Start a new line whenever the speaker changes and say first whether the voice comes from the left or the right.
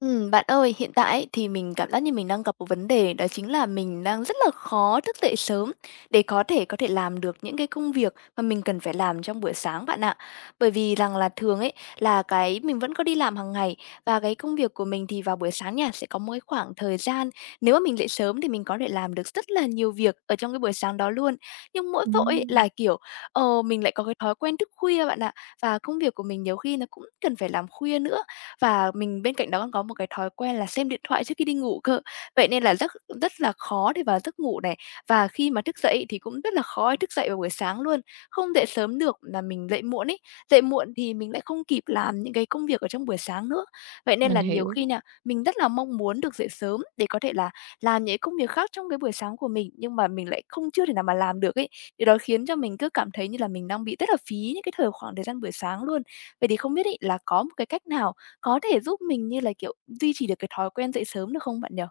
left: Bạn ơi, hiện tại ấy thì mình cảm giác như mình đang gặp một vấn đề, đó chính là mình đang rất là khó thức dậy sớm để có thể làm được những cái công việc mà mình cần phải làm trong buổi sáng bạn ạ. Bởi vì rằng là thường ấy là cái mình vẫn có đi làm hàng ngày, và cái công việc của mình thì vào buổi sáng nha sẽ có một cái khoảng thời gian, nếu mà mình dậy sớm thì mình có thể làm được rất là nhiều việc ở trong cái buổi sáng đó luôn. Nhưng mỗi tội ấy
right: Ừm,
left: là kiểu mình lại có cái thói quen thức khuya bạn ạ, và công việc của mình nhiều khi nó cũng cần phải làm khuya nữa, và mình bên cạnh đó còn có một cái thói quen là xem điện thoại trước khi đi ngủ cơ. Vậy nên là rất rất là khó để vào giấc ngủ này, và khi mà thức dậy thì cũng rất là khó để thức dậy vào buổi sáng luôn. Không dậy sớm được là mình dậy muộn ấy, dậy muộn thì mình lại không kịp làm những cái công việc ở trong buổi sáng nữa. Vậy nên
right: mình
left: là nhiều
right: hiểu.
left: khi nè mình rất là mong muốn được dậy sớm để có thể là làm những công việc khác trong cái buổi sáng của mình, nhưng mà mình lại không chưa thể nào mà làm được ấy. Điều đó khiến cho mình cứ cảm thấy như là mình đang bị rất là phí những cái khoảng thời gian buổi sáng luôn. Vậy thì không biết ấy là có một cái cách nào có thể giúp mình như là, kiểu, duy trì được cái thói quen dậy sớm được không bạn nhỉ?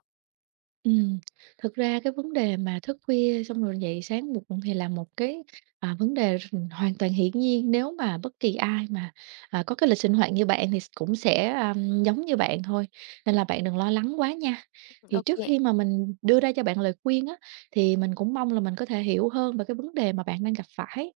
right: Ừm, thực ra cái vấn đề mà thức khuya xong rồi dậy sáng muộn thì là một cái, vấn đề hoàn toàn hiển nhiên nếu mà bất kỳ ai mà, có cái lịch sinh hoạt như bạn thì cũng sẽ, giống như bạn thôi, nên là bạn đừng lo lắng quá nha. Thì
left: Ô.
right: trước khi mà mình đưa ra cho bạn lời khuyên á, thì mình cũng mong là mình có thể hiểu hơn về cái vấn đề mà bạn đang gặp phải.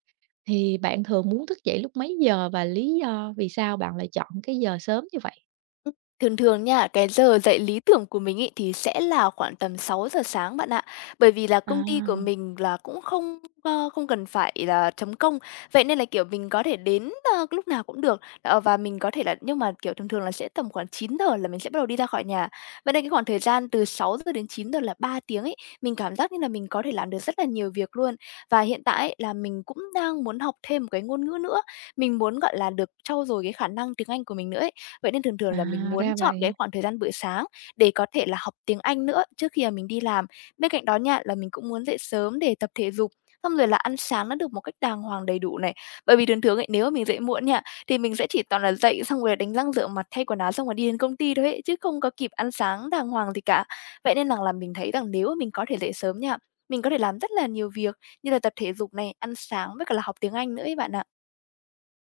right: Thì bạn thường muốn thức dậy lúc mấy giờ và lý do vì sao bạn lại chọn cái giờ sớm như vậy?
left: Ừm, thường thường nha, cái giờ dậy lý tưởng của mình ấy thì sẽ là khoảng tầm 6 giờ sáng bạn ạ. Bởi vì là công ty của
right: À,
left: mình là cũng không cần phải là chấm công, vậy nên là, kiểu, mình có thể đến, lúc nào cũng được, và mình có thể là nhưng mà, kiểu, thường thường là sẽ tầm khoảng 9 giờ là mình sẽ bắt đầu đi ra khỏi nhà. Vậy nên cái khoảng thời gian từ 6 giờ đến 9 giờ là 3 tiếng ấy, mình cảm giác như là mình có thể làm được rất là nhiều việc luôn. Và hiện tại ấy là mình cũng đang muốn học thêm một cái ngôn ngữ nữa, mình muốn, gọi là, được trau dồi cái khả năng tiếng Anh của mình nữa ấy. Vậy nên thường thường là mình
right: à, ra
left: muốn chọn cái
right: vậy.
left: khoảng thời gian buổi sáng để có thể là học tiếng Anh nữa trước khi mà mình đi làm. Bên cạnh đó nha, là mình cũng muốn dậy sớm để tập thể dục, xong rồi là ăn sáng nó được một cách đàng hoàng đầy đủ này. Bởi vì thường thường ấy, nếu mà mình dậy muộn nha, thì mình sẽ chỉ toàn là dậy xong rồi đánh răng rửa mặt, thay quần áo xong rồi đi đến công ty thôi ấy, chứ không có kịp ăn sáng đàng hoàng gì cả. Vậy nên rằng là mình thấy rằng nếu mà mình có thể dậy sớm nha, mình có thể làm rất là nhiều việc như là tập thể dục này, ăn sáng với cả là học tiếng Anh nữa ấy bạn ạ.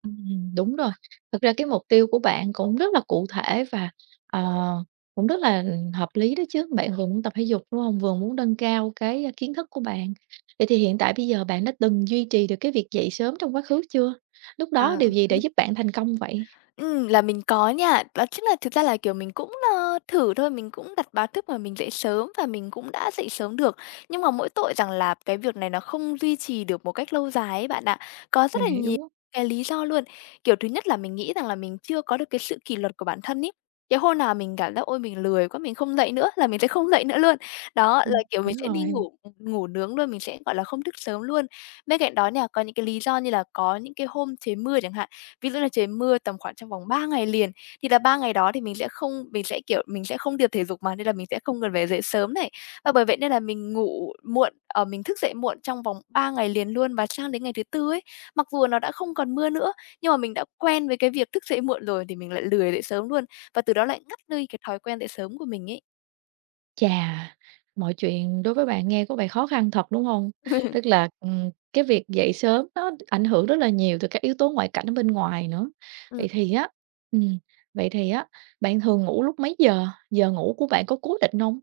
right: Đúng rồi. Thực ra cái mục tiêu của bạn cũng rất là cụ thể và, ờ, cũng rất là hợp lý đó chứ. Bạn vừa muốn tập thể dục, đúng không? Vừa muốn nâng cao cái, kiến thức của bạn. Vậy thì hiện tại bây giờ bạn đã từng duy trì được cái việc dậy sớm trong quá khứ chưa? Lúc đó
left: À.
right: điều gì đã giúp bạn thành công vậy?
left: Là mình có nha. Đó chính là thực ra là, kiểu, mình cũng, thử thôi, mình cũng đặt báo thức mà mình dậy sớm và mình cũng đã dậy sớm được. Nhưng mà mỗi tội rằng là cái việc này nó không duy trì được một cách lâu dài ấy bạn ạ. Có rất
right: Mình
left: là nhiều
right: hiểu.
left: cái lý do luôn. Kiểu, thứ nhất là mình nghĩ rằng là mình chưa có được cái sự kỷ luật của bản thân ấy. Cái hôm nào mình cảm giác "Ôi, mình lười quá, mình không dậy nữa" là mình sẽ không dậy nữa luôn. Đó, là, kiểu, mình
right: Đúng
left: sẽ đi
right: rồi.
left: ngủ ngủ nướng luôn, mình sẽ, gọi là, không thức sớm luôn. Bên cạnh đó nha, có những cái lý do như là có những cái hôm trời mưa chẳng hạn. Ví dụ là trời mưa tầm khoảng trong vòng 3 ngày liền, thì là 3 ngày đó thì mình sẽ không mình sẽ, kiểu, mình sẽ không được thể dục mà, nên là mình sẽ không cần phải dậy sớm này. Và bởi vậy nên là mình ngủ muộn, mình thức dậy muộn trong vòng 3 ngày liền luôn, và sang đến ngày thứ Tư ấy, mặc dù nó đã không còn mưa nữa, nhưng mà mình đã quen với cái việc thức dậy muộn rồi thì mình lại lười dậy sớm luôn, và từ đó lại ngắt đi cái thói quen dậy sớm của mình ấy.
right: Chà, mọi chuyện đối với bạn nghe có vẻ khó khăn thật, đúng không?
left: Ừm.
right: Tức là, cái việc dậy sớm nó ảnh hưởng rất là nhiều từ các yếu tố ngoại cảnh ở bên ngoài nữa. Vậy thì á ừm, vậy thì á, bạn thường ngủ lúc mấy giờ? Giờ ngủ của bạn có cố định không?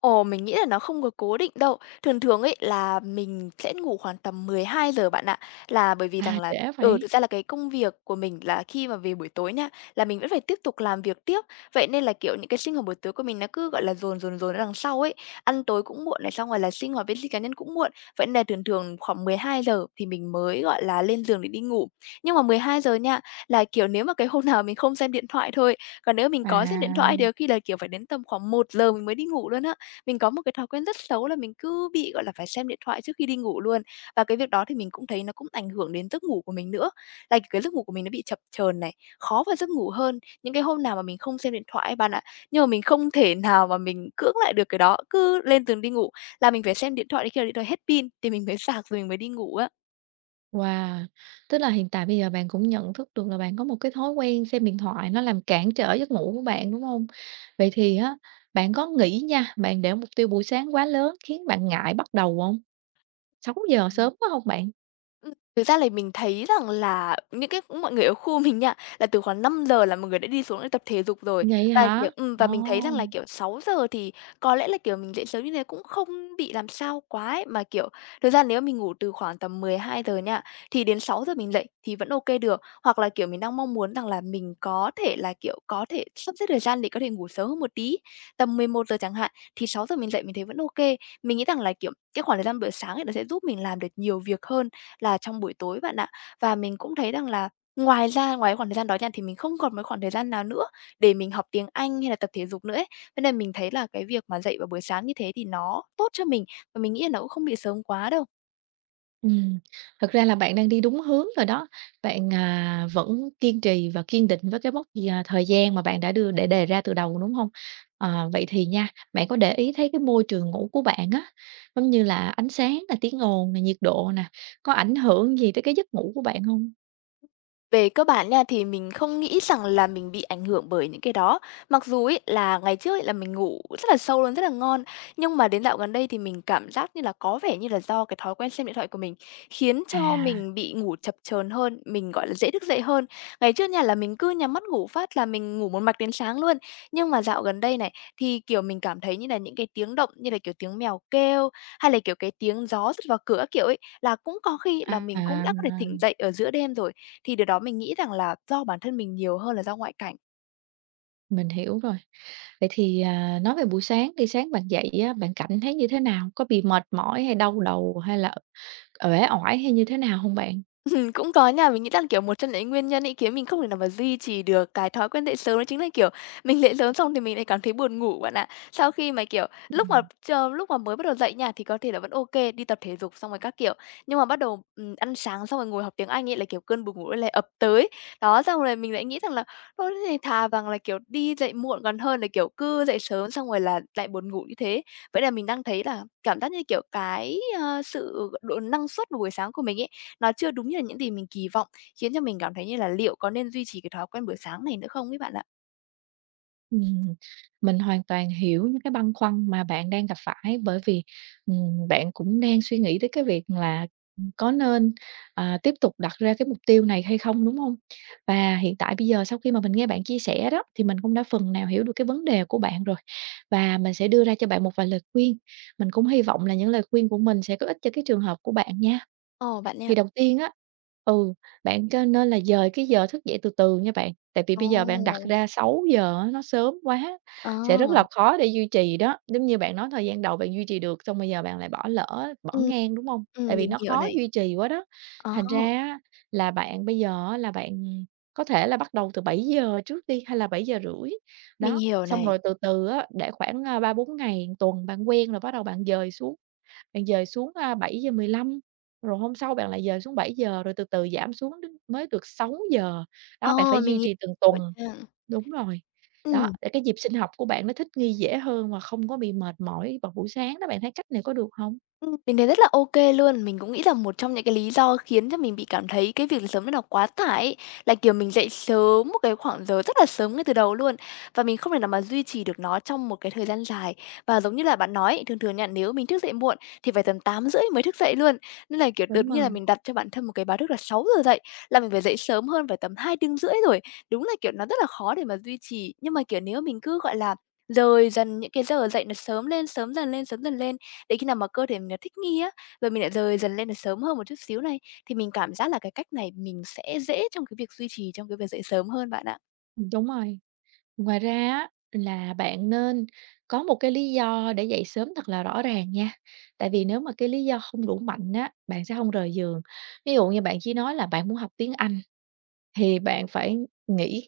left: Ồ, mình nghĩ là nó không có cố định đâu. Thường thường ấy là mình sẽ ngủ khoảng tầm 12 giờ bạn ạ. Là bởi vì
right: À,
left: rằng là
right: trễ vậy?
left: thực ra là cái công việc của mình là khi mà về buổi tối nha, là mình vẫn phải tiếp tục làm việc tiếp. Vậy nên là, kiểu, những cái sinh hoạt buổi tối của mình nó cứ, gọi là, dồn, dồn, dồn ở đằng sau ấy. Ăn tối cũng muộn này, xong rồi là sinh hoạt vệ sinh cá nhân cũng muộn. Vậy nên là thường thường khoảng 12 giờ thì mình mới, gọi là, lên giường để đi ngủ. Nhưng mà 12 giờ nha, là, kiểu, nếu mà cái hôm nào mình không xem điện thoại thôi, còn nếu mình có xem điện thoại thì
right: À,
left: có khi là, kiểu, phải đến tầm khoảng 1 giờ mình mới đi ngủ luôn á. Mình có một cái thói quen rất xấu là mình cứ bị, gọi là, phải xem điện thoại trước khi đi ngủ luôn, và cái việc đó thì mình cũng thấy nó cũng ảnh hưởng đến giấc ngủ của mình nữa, là cái giấc ngủ của mình nó bị chập chờn này, khó vào giấc ngủ hơn những cái hôm nào mà mình không xem điện thoại ấy bạn ạ, nhưng mà mình không thể nào mà mình cưỡng lại được cái đó, cứ lên giường đi ngủ là mình phải xem điện thoại đến khi nào điện thoại hết pin thì mình mới sạc rồi mình mới đi ngủ á.
right: wow! Tức là hiện tại bây giờ bạn cũng nhận thức được là bạn có một cái thói quen xem điện thoại nó làm cản trở giấc ngủ của bạn, đúng không? Vậy thì á, bạn có nghĩ nha, bạn để mục tiêu buổi sáng quá lớn khiến bạn ngại bắt đầu không? Sáu giờ
left: Ừm.
right: sớm quá hông bạn?
left: Thực ra là mình thấy rằng là những cái mọi người ở khu mình nha, là từ khoảng 5 giờ là mọi người đã đi xuống để tập thể dục rồi.
right: Vậy
left: Và, kiểu,
right: hả?
left: và
right: Ồ!
left: mình thấy rằng là, kiểu, 6 giờ thì có lẽ là, kiểu, mình dậy sớm như thế cũng không bị làm sao quá ấy, mà, kiểu, thực ra nếu mình ngủ từ khoảng tầm 12 giờ nha, thì đến 6 giờ mình dậy thì vẫn ô kê được. Hoặc là, kiểu, mình đang mong muốn rằng là mình có thể là, kiểu, có thể sắp xếp thời gian để có thể ngủ sớm hơn một tí, tầm 11 giờ chẳng hạn, thì 6 giờ mình dậy mình thấy vẫn ô kê. Mình nghĩ rằng là, kiểu, cái khoảng thời gian buổi sáng ấy nó sẽ giúp mình làm được nhiều việc hơn là trong buổi tối bạn ạ. Và mình cũng thấy rằng là ngoài ra ngoài khoảng thời gian đó nha, thì mình không còn một khoảng thời gian nào nữa để mình học tiếng Anh hay là tập thể dục nữa ấy. Thế nên mình thấy là cái việc mà dậy vào buổi sáng như thế thì nó tốt cho mình, và mình nghĩ là nó cũng không bị sớm quá đâu.
right: Ừm, thực ra là bạn đang đi đúng hướng rồi đó, bạn, vẫn kiên trì và kiên định với cái mốc gì, thời gian mà bạn đã đưa để đề ra từ đầu, đúng hông? Ờ, vậy thì nha, bạn có để ý thấy cái môi trường ngủ của bạn á, giống như là ánh sáng nè, tiếng ồn nè, nhiệt độ nè, có ảnh hưởng gì tới cái giấc ngủ của bạn hông?
left: Về cơ bản nha, thì mình không nghĩ rằng là mình bị ảnh hưởng bởi những cái đó. Mặc dù ấy là ngày trước ấy là mình ngủ rất là sâu luôn, rất là ngon, nhưng mà đến dạo gần đây thì mình cảm giác như là có vẻ như là do cái thói quen xem điện thoại của mình khiến cho
right: À,
left: mình bị ngủ chập chờn hơn, mình, gọi là, dễ thức dậy hơn. Ngày trước nha là mình cứ nhắm mắt ngủ phát là mình ngủ một mạch đến sáng luôn, nhưng mà dạo gần đây này, thì, kiểu, mình cảm thấy như là những cái tiếng động như là, kiểu, tiếng mèo kêu, hay là, kiểu, cái tiếng gió rứt vào cửa kiểu ấy, là cũng có khi
right: à,
left: là mình cũng
right: à,
left: đã có thể tỉnh dậy ở giữa đêm rồi. Thì điều đó mình nghĩ rằng là do bản thân mình nhiều hơn là do ngoại cảnh.
right: mình hiểu rồi. Vậy thì, nói về buổi sáng đi, sáng bạn dậy á, bạn cảm thấy như thế nào? Có bị mệt mỏi hay đau đầu hay là uể oải hay như thế nào không bạn?
left: Cũng có nha. Mình nghĩ là, kiểu, một trong những nguyên nhân ấy khiến mình không thể nào mà duy trì được cái thói quen dậy sớm đó chính là, kiểu, mình dậy sớm xong thì mình lại cảm thấy buồn ngủ bạn ạ. Sau khi mà, kiểu, lúc mà lúc mà mới bắt đầu dậy nha, thì có thể là vẫn ok đi tập thể dục xong rồi các kiểu, nhưng mà bắt đầu, ăn sáng xong rồi ngồi học tiếng Anh ấy là, kiểu, cơn buồn ngủ lại ập tới. Đó, xong rồi mình lại nghĩ rằng là thôi thế thì thà rằng là, kiểu, đi dậy muộn còn hơn là, kiểu, cứ dậy sớm xong rồi là lại buồn ngủ như thế. Vậy là mình đang thấy là cảm giác như, kiểu, cái sự độ năng suất vào buổi sáng của mình ấy, nó chưa đúng như là những gì mình kỳ vọng, khiến cho mình cảm thấy như là liệu có nên duy trì cái thói quen buổi sáng này nữa không ấy bạn ạ?
right: Ừm, mình hoàn toàn hiểu những cái băn khoăn mà bạn đang gặp phải bởi vì, bạn cũng đang suy nghĩ tới cái việc là, có nên, tiếp tục đặt ra cái mục tiêu này hay không, đúng không? Và hiện tại bây giờ sau khi mà mình nghe bạn chia sẻ đó, thì mình cũng đã phần nào hiểu được cái vấn đề của bạn rồi, và mình sẽ đưa ra cho bạn một vài lời khuyên. Mình cũng hy vọng là những lời khuyên của mình sẽ có ích cho cái trường hợp của bạn nha.
left: Ồ, bạn
right: Thì
left: nha.
right: đầu tiên á ừ, bạn có nên là dời cái giờ thức dậy từ từ nha bạn, tại vì bây giờ bạn đặt
left: Ồ,
right: ra 6:00 á, nó sớm quá,
left: ờ,
right: sẽ rất là khó để duy trì đó. Giống như bạn nói thời gian đầu bạn duy trì được, xong bây giờ bạn lại bỏ lỡ, bỏ
left: ừm,
right: ngang, đúng không? Tại vì
left: mình
right: nó
left: hiểu
right: khó
left: này.
right: duy trì quá đó.
left: Ờ,
right: Thành ra á là bạn bây giờ á là bạn có thể là bắt đầu từ bảy giờ trước đi, hay là bảy giờ rưỡi
left: mình
right: đó,
left: hiểu
right: xong
left: này.
right: rồi từ từ á, để khoảng, 3-4 ngày, tuần bạn quen rồi bắt đầu bạn dời xuống. Bạn dời xuống, 7:15, rồi hôm sau bạn lại dời xuống bảy giờ rồi từ từ giảm xuống đến mới được sáu giờ. Đó, bạn
left: Ờ,
right: phải duy
left: mình
right: trì từng tuần.
left: hiểu nha.
right: Đúng rồi. Đó,
left: Ừm.
right: để cái nhịp sinh học của bạn nó thích nghi dễ hơn và không có bị mệt mỏi vào buổi sáng đó, bạn thấy cách này có được không?
left: Mình thấy rất là ô kê luôn. Mình cũng nghĩ là một trong những cái lý do khiến cho mình bị cảm thấy cái việc sớm nó là quá tải ấy, là, kiểu, mình dậy sớm một cái khoảng giờ rất là sớm ngay từ đầu luôn, và mình không thể nào mà duy trì được nó trong một cái thời gian dài. Và giống như là bạn nói ấy, thường thường nha, nếu mình thức dậy muộn thì phải tầm tám rưỡi mới thức dậy luôn, nên là, kiểu, tự
right: Đúng
left: nhiên là
right: rồi,
left: mình đặt cho bản thân một cái báo thức là sáu giờ dậy, là mình phải dậy sớm hơn phải tầm hai tiếng rưỡi rồi. Đúng là, kiểu, nó rất là khó để mà duy trì, nhưng mà, kiểu, nếu mình cứ, gọi là, dời dần những cái giờ dậy nó sớm lên, sớm dần lên, sớm dần lên để khi nào mà cơ thể mình nó thích nghi á, rồi mình lại rời dần lên được sớm hơn một chút xíu này, thì mình cảm giác là cái cách này mình sẽ dễ trong cái việc duy trì trong cái việc dậy sớm hơn bạn ạ.
right: đúng rồi. Ngoài ra á, là bạn nên có một cái lý do để dậy sớm thật là rõ ràng nha. Tại vì nếu mà cái lý do không đủ mạnh á, bạn sẽ không rời giường. Ví dụ như bạn chỉ nói là bạn muốn học tiếng Anh, thì bạn phải nghĩ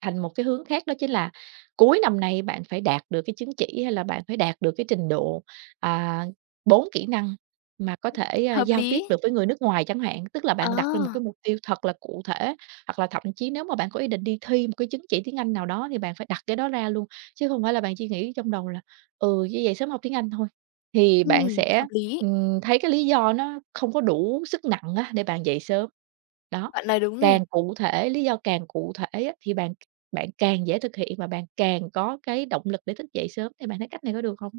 right: thành một cái hướng khác đó chính là cuối năm nay bạn phải đạt được cái chứng chỉ, hay là bạn phải đạt được cái trình độ, à, 4 kỹ năng mà có thể,
left: Hợp
right: giao tiếp
left: lý.
right: được với người nước ngoài chẳng hạn. Tức là
left: Ờ,
right: bạn đặt ra một cái mục tiêu thật là cụ thể. Hoặc là thậm chí nếu mà bạn có ý định đi thi một cái chứng chỉ tiếng Anh nào đó thì bạn phải đặt cái đó ra luôn, chứ không phải là bạn chỉ nghĩ trong đầu là "Ừ, như vậy sớm học tiếng Anh thôi." Thì bạn
left: hợp
right: sẽ,
left: lý,
right: thấy cái lý do nó không có đủ sức nặng á, để bạn dậy sớm. Đó,
left: bạn nói đúng này.
right: càng cụ thể, lý do càng cụ thể á, thì bạn bạn càng dễ thực hiện và bạn càng có cái động lực để thức dậy sớm. Thì bạn thấy cách này có được không?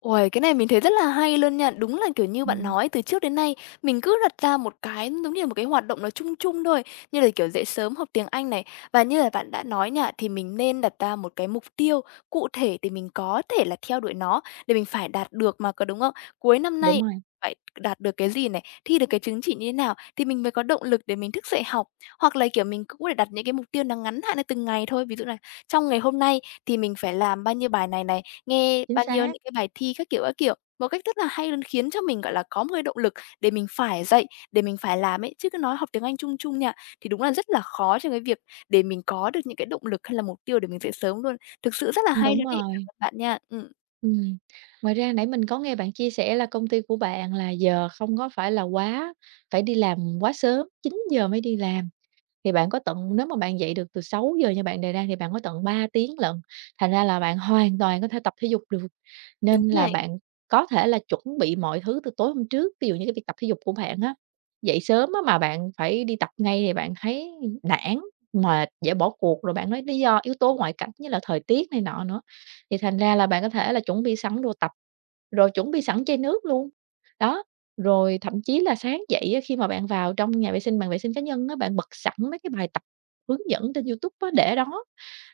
left: Uầy, cái này mình thấy rất là hay luôn nha. Đúng là, kiểu như, bạn
right: Ừm,
left: nói từ trước đến nay mình cứ đặt ra một cái giống như là một cái hoạt động nó chung chung thôi, như là, kiểu, dậy sớm học tiếng Anh này. Và như là bạn đã nói nha, thì mình nên đặt ra một cái mục tiêu cụ thể để mình có thể là theo đuổi nó, để mình phải đạt được mà, có đúng không? Cuối năm
right: đúng
left: nay
right: rồi,
left: phải đạt được cái gì này, thi được cái chứng chỉ như thế nào thì mình mới có động lực để mình thức dậy học. Hoặc là, kiểu, mình cũng có thể đặt những cái mục tiêu nó ngắn hạn lên từng ngày thôi, ví dụ là trong ngày hôm nay thì mình phải làm bao nhiêu bài này này, nghe
right: chính
left: bao nhiêu
right: xác,
left: những cái bài thi các kiểu, một cách rất là hay luôn khiến cho mình, gọi là, có một cái động lực để mình phải dậy, để mình phải làm ấy. Chứ cứ nói học tiếng Anh chung chung nha, thì đúng là rất là khó trong cái việc để mình có được những cái động lực hay là mục tiêu để mình dậy sớm luôn. Thực sự rất là hay
right: đúng
left: luôn ấy, cảm
right: rồi.
left: ơn bạn nha.
right: Ừm, ngoài ra nãy mình có nghe bạn chia sẻ là công ty của bạn là giờ không có phải là quá phải đi làm quá sớm, chín giờ mới đi làm. Thì bạn có tận nếu mà bạn dậy được từ sáu giờ như bạn đề ra thì bạn có tận 3 tiếng lận, thành ra là bạn hoàn toàn có thể tập thể dục được.
left: Đúng
right: Nên là
left: này,
right: bạn có thể là chuẩn bị mọi thứ từ tối hôm trước, ví dụ như cái việc tập thể dục của bạn á, dậy sớm á mà bạn phải đi tập ngay thì bạn thấy nản, mệt, dễ bỏ cuộc, rồi bạn nói lý do yếu tố ngoại cảnh như là thời tiết này nọ nữa, thì thành ra là bạn có thể là chuẩn bị sẵn đồ tập, rồi chuẩn bị sẵn chai nước luôn. Đó, rồi thậm chí là sáng dậy á, khi mà bạn vào trong nhà vệ sinh, bàn vệ sinh cá nhân á, bạn bật sẵn mấy cái bài tập hướng dẫn trên YouTube á, để đó,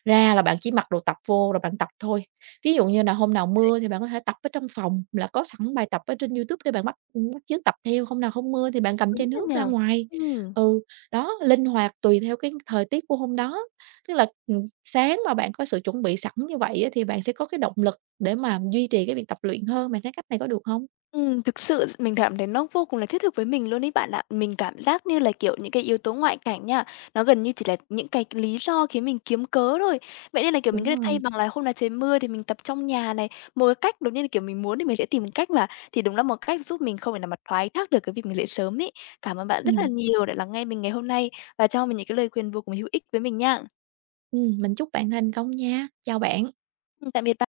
right: ra là bạn chỉ mặc đồ tập vô rồi bạn tập thôi. Ví dụ như là hôm nào mưa thì bạn có thể tập ở trong phòng, là có sẵn bài tập ở trên YouTube để bạn bắt bắt chước tập theo, hôm nào không mưa thì bạn cầm chai
left: đúng rồi
right: nước
left: nhỉ.
right: ra ngoài.
left: Ừm.
right: Ừ, đó, linh hoạt tùy theo cái thời tiết của hôm đó. Tức là, sáng mà bạn có sự chuẩn bị sẵn như vậy á, thì bạn sẽ có cái động lực để mà duy trì cái việc tập luyện hơn, bạn thấy cách này có được không?
left: Thực sự mình cảm thấy nó vô cùng là thiết thực với mình luôn ấy bạn ạ. Mình cảm giác như là, kiểu, những cái yếu tố ngoại cảnh nha, nó gần như chỉ là những cái lý do khiến mình kiếm cớ thôi. Vậy nên là, kiểu, mình
right: Đúng
left: có thay
right: rồi.
left: bằng là hôm nào trời mưa thì mình tập trong nhà này, một cái cách đúng như là, kiểu, mình muốn thì mình sẽ tìm một cách mà, thì đúng là một cách giúp mình không phải là mà thoái thác được cái việc mình dậy sớm ấy. Cảm ơn bạn rất là
right: Ừm.
left: nhiều đã lắng nghe mình ngày hôm nay và cho mình những cái lời khuyên vô cùng hữu ích với mình nha.
right: Mình chúc bạn thành công nha. Chào bạn.
left: Tạm biệt bạn.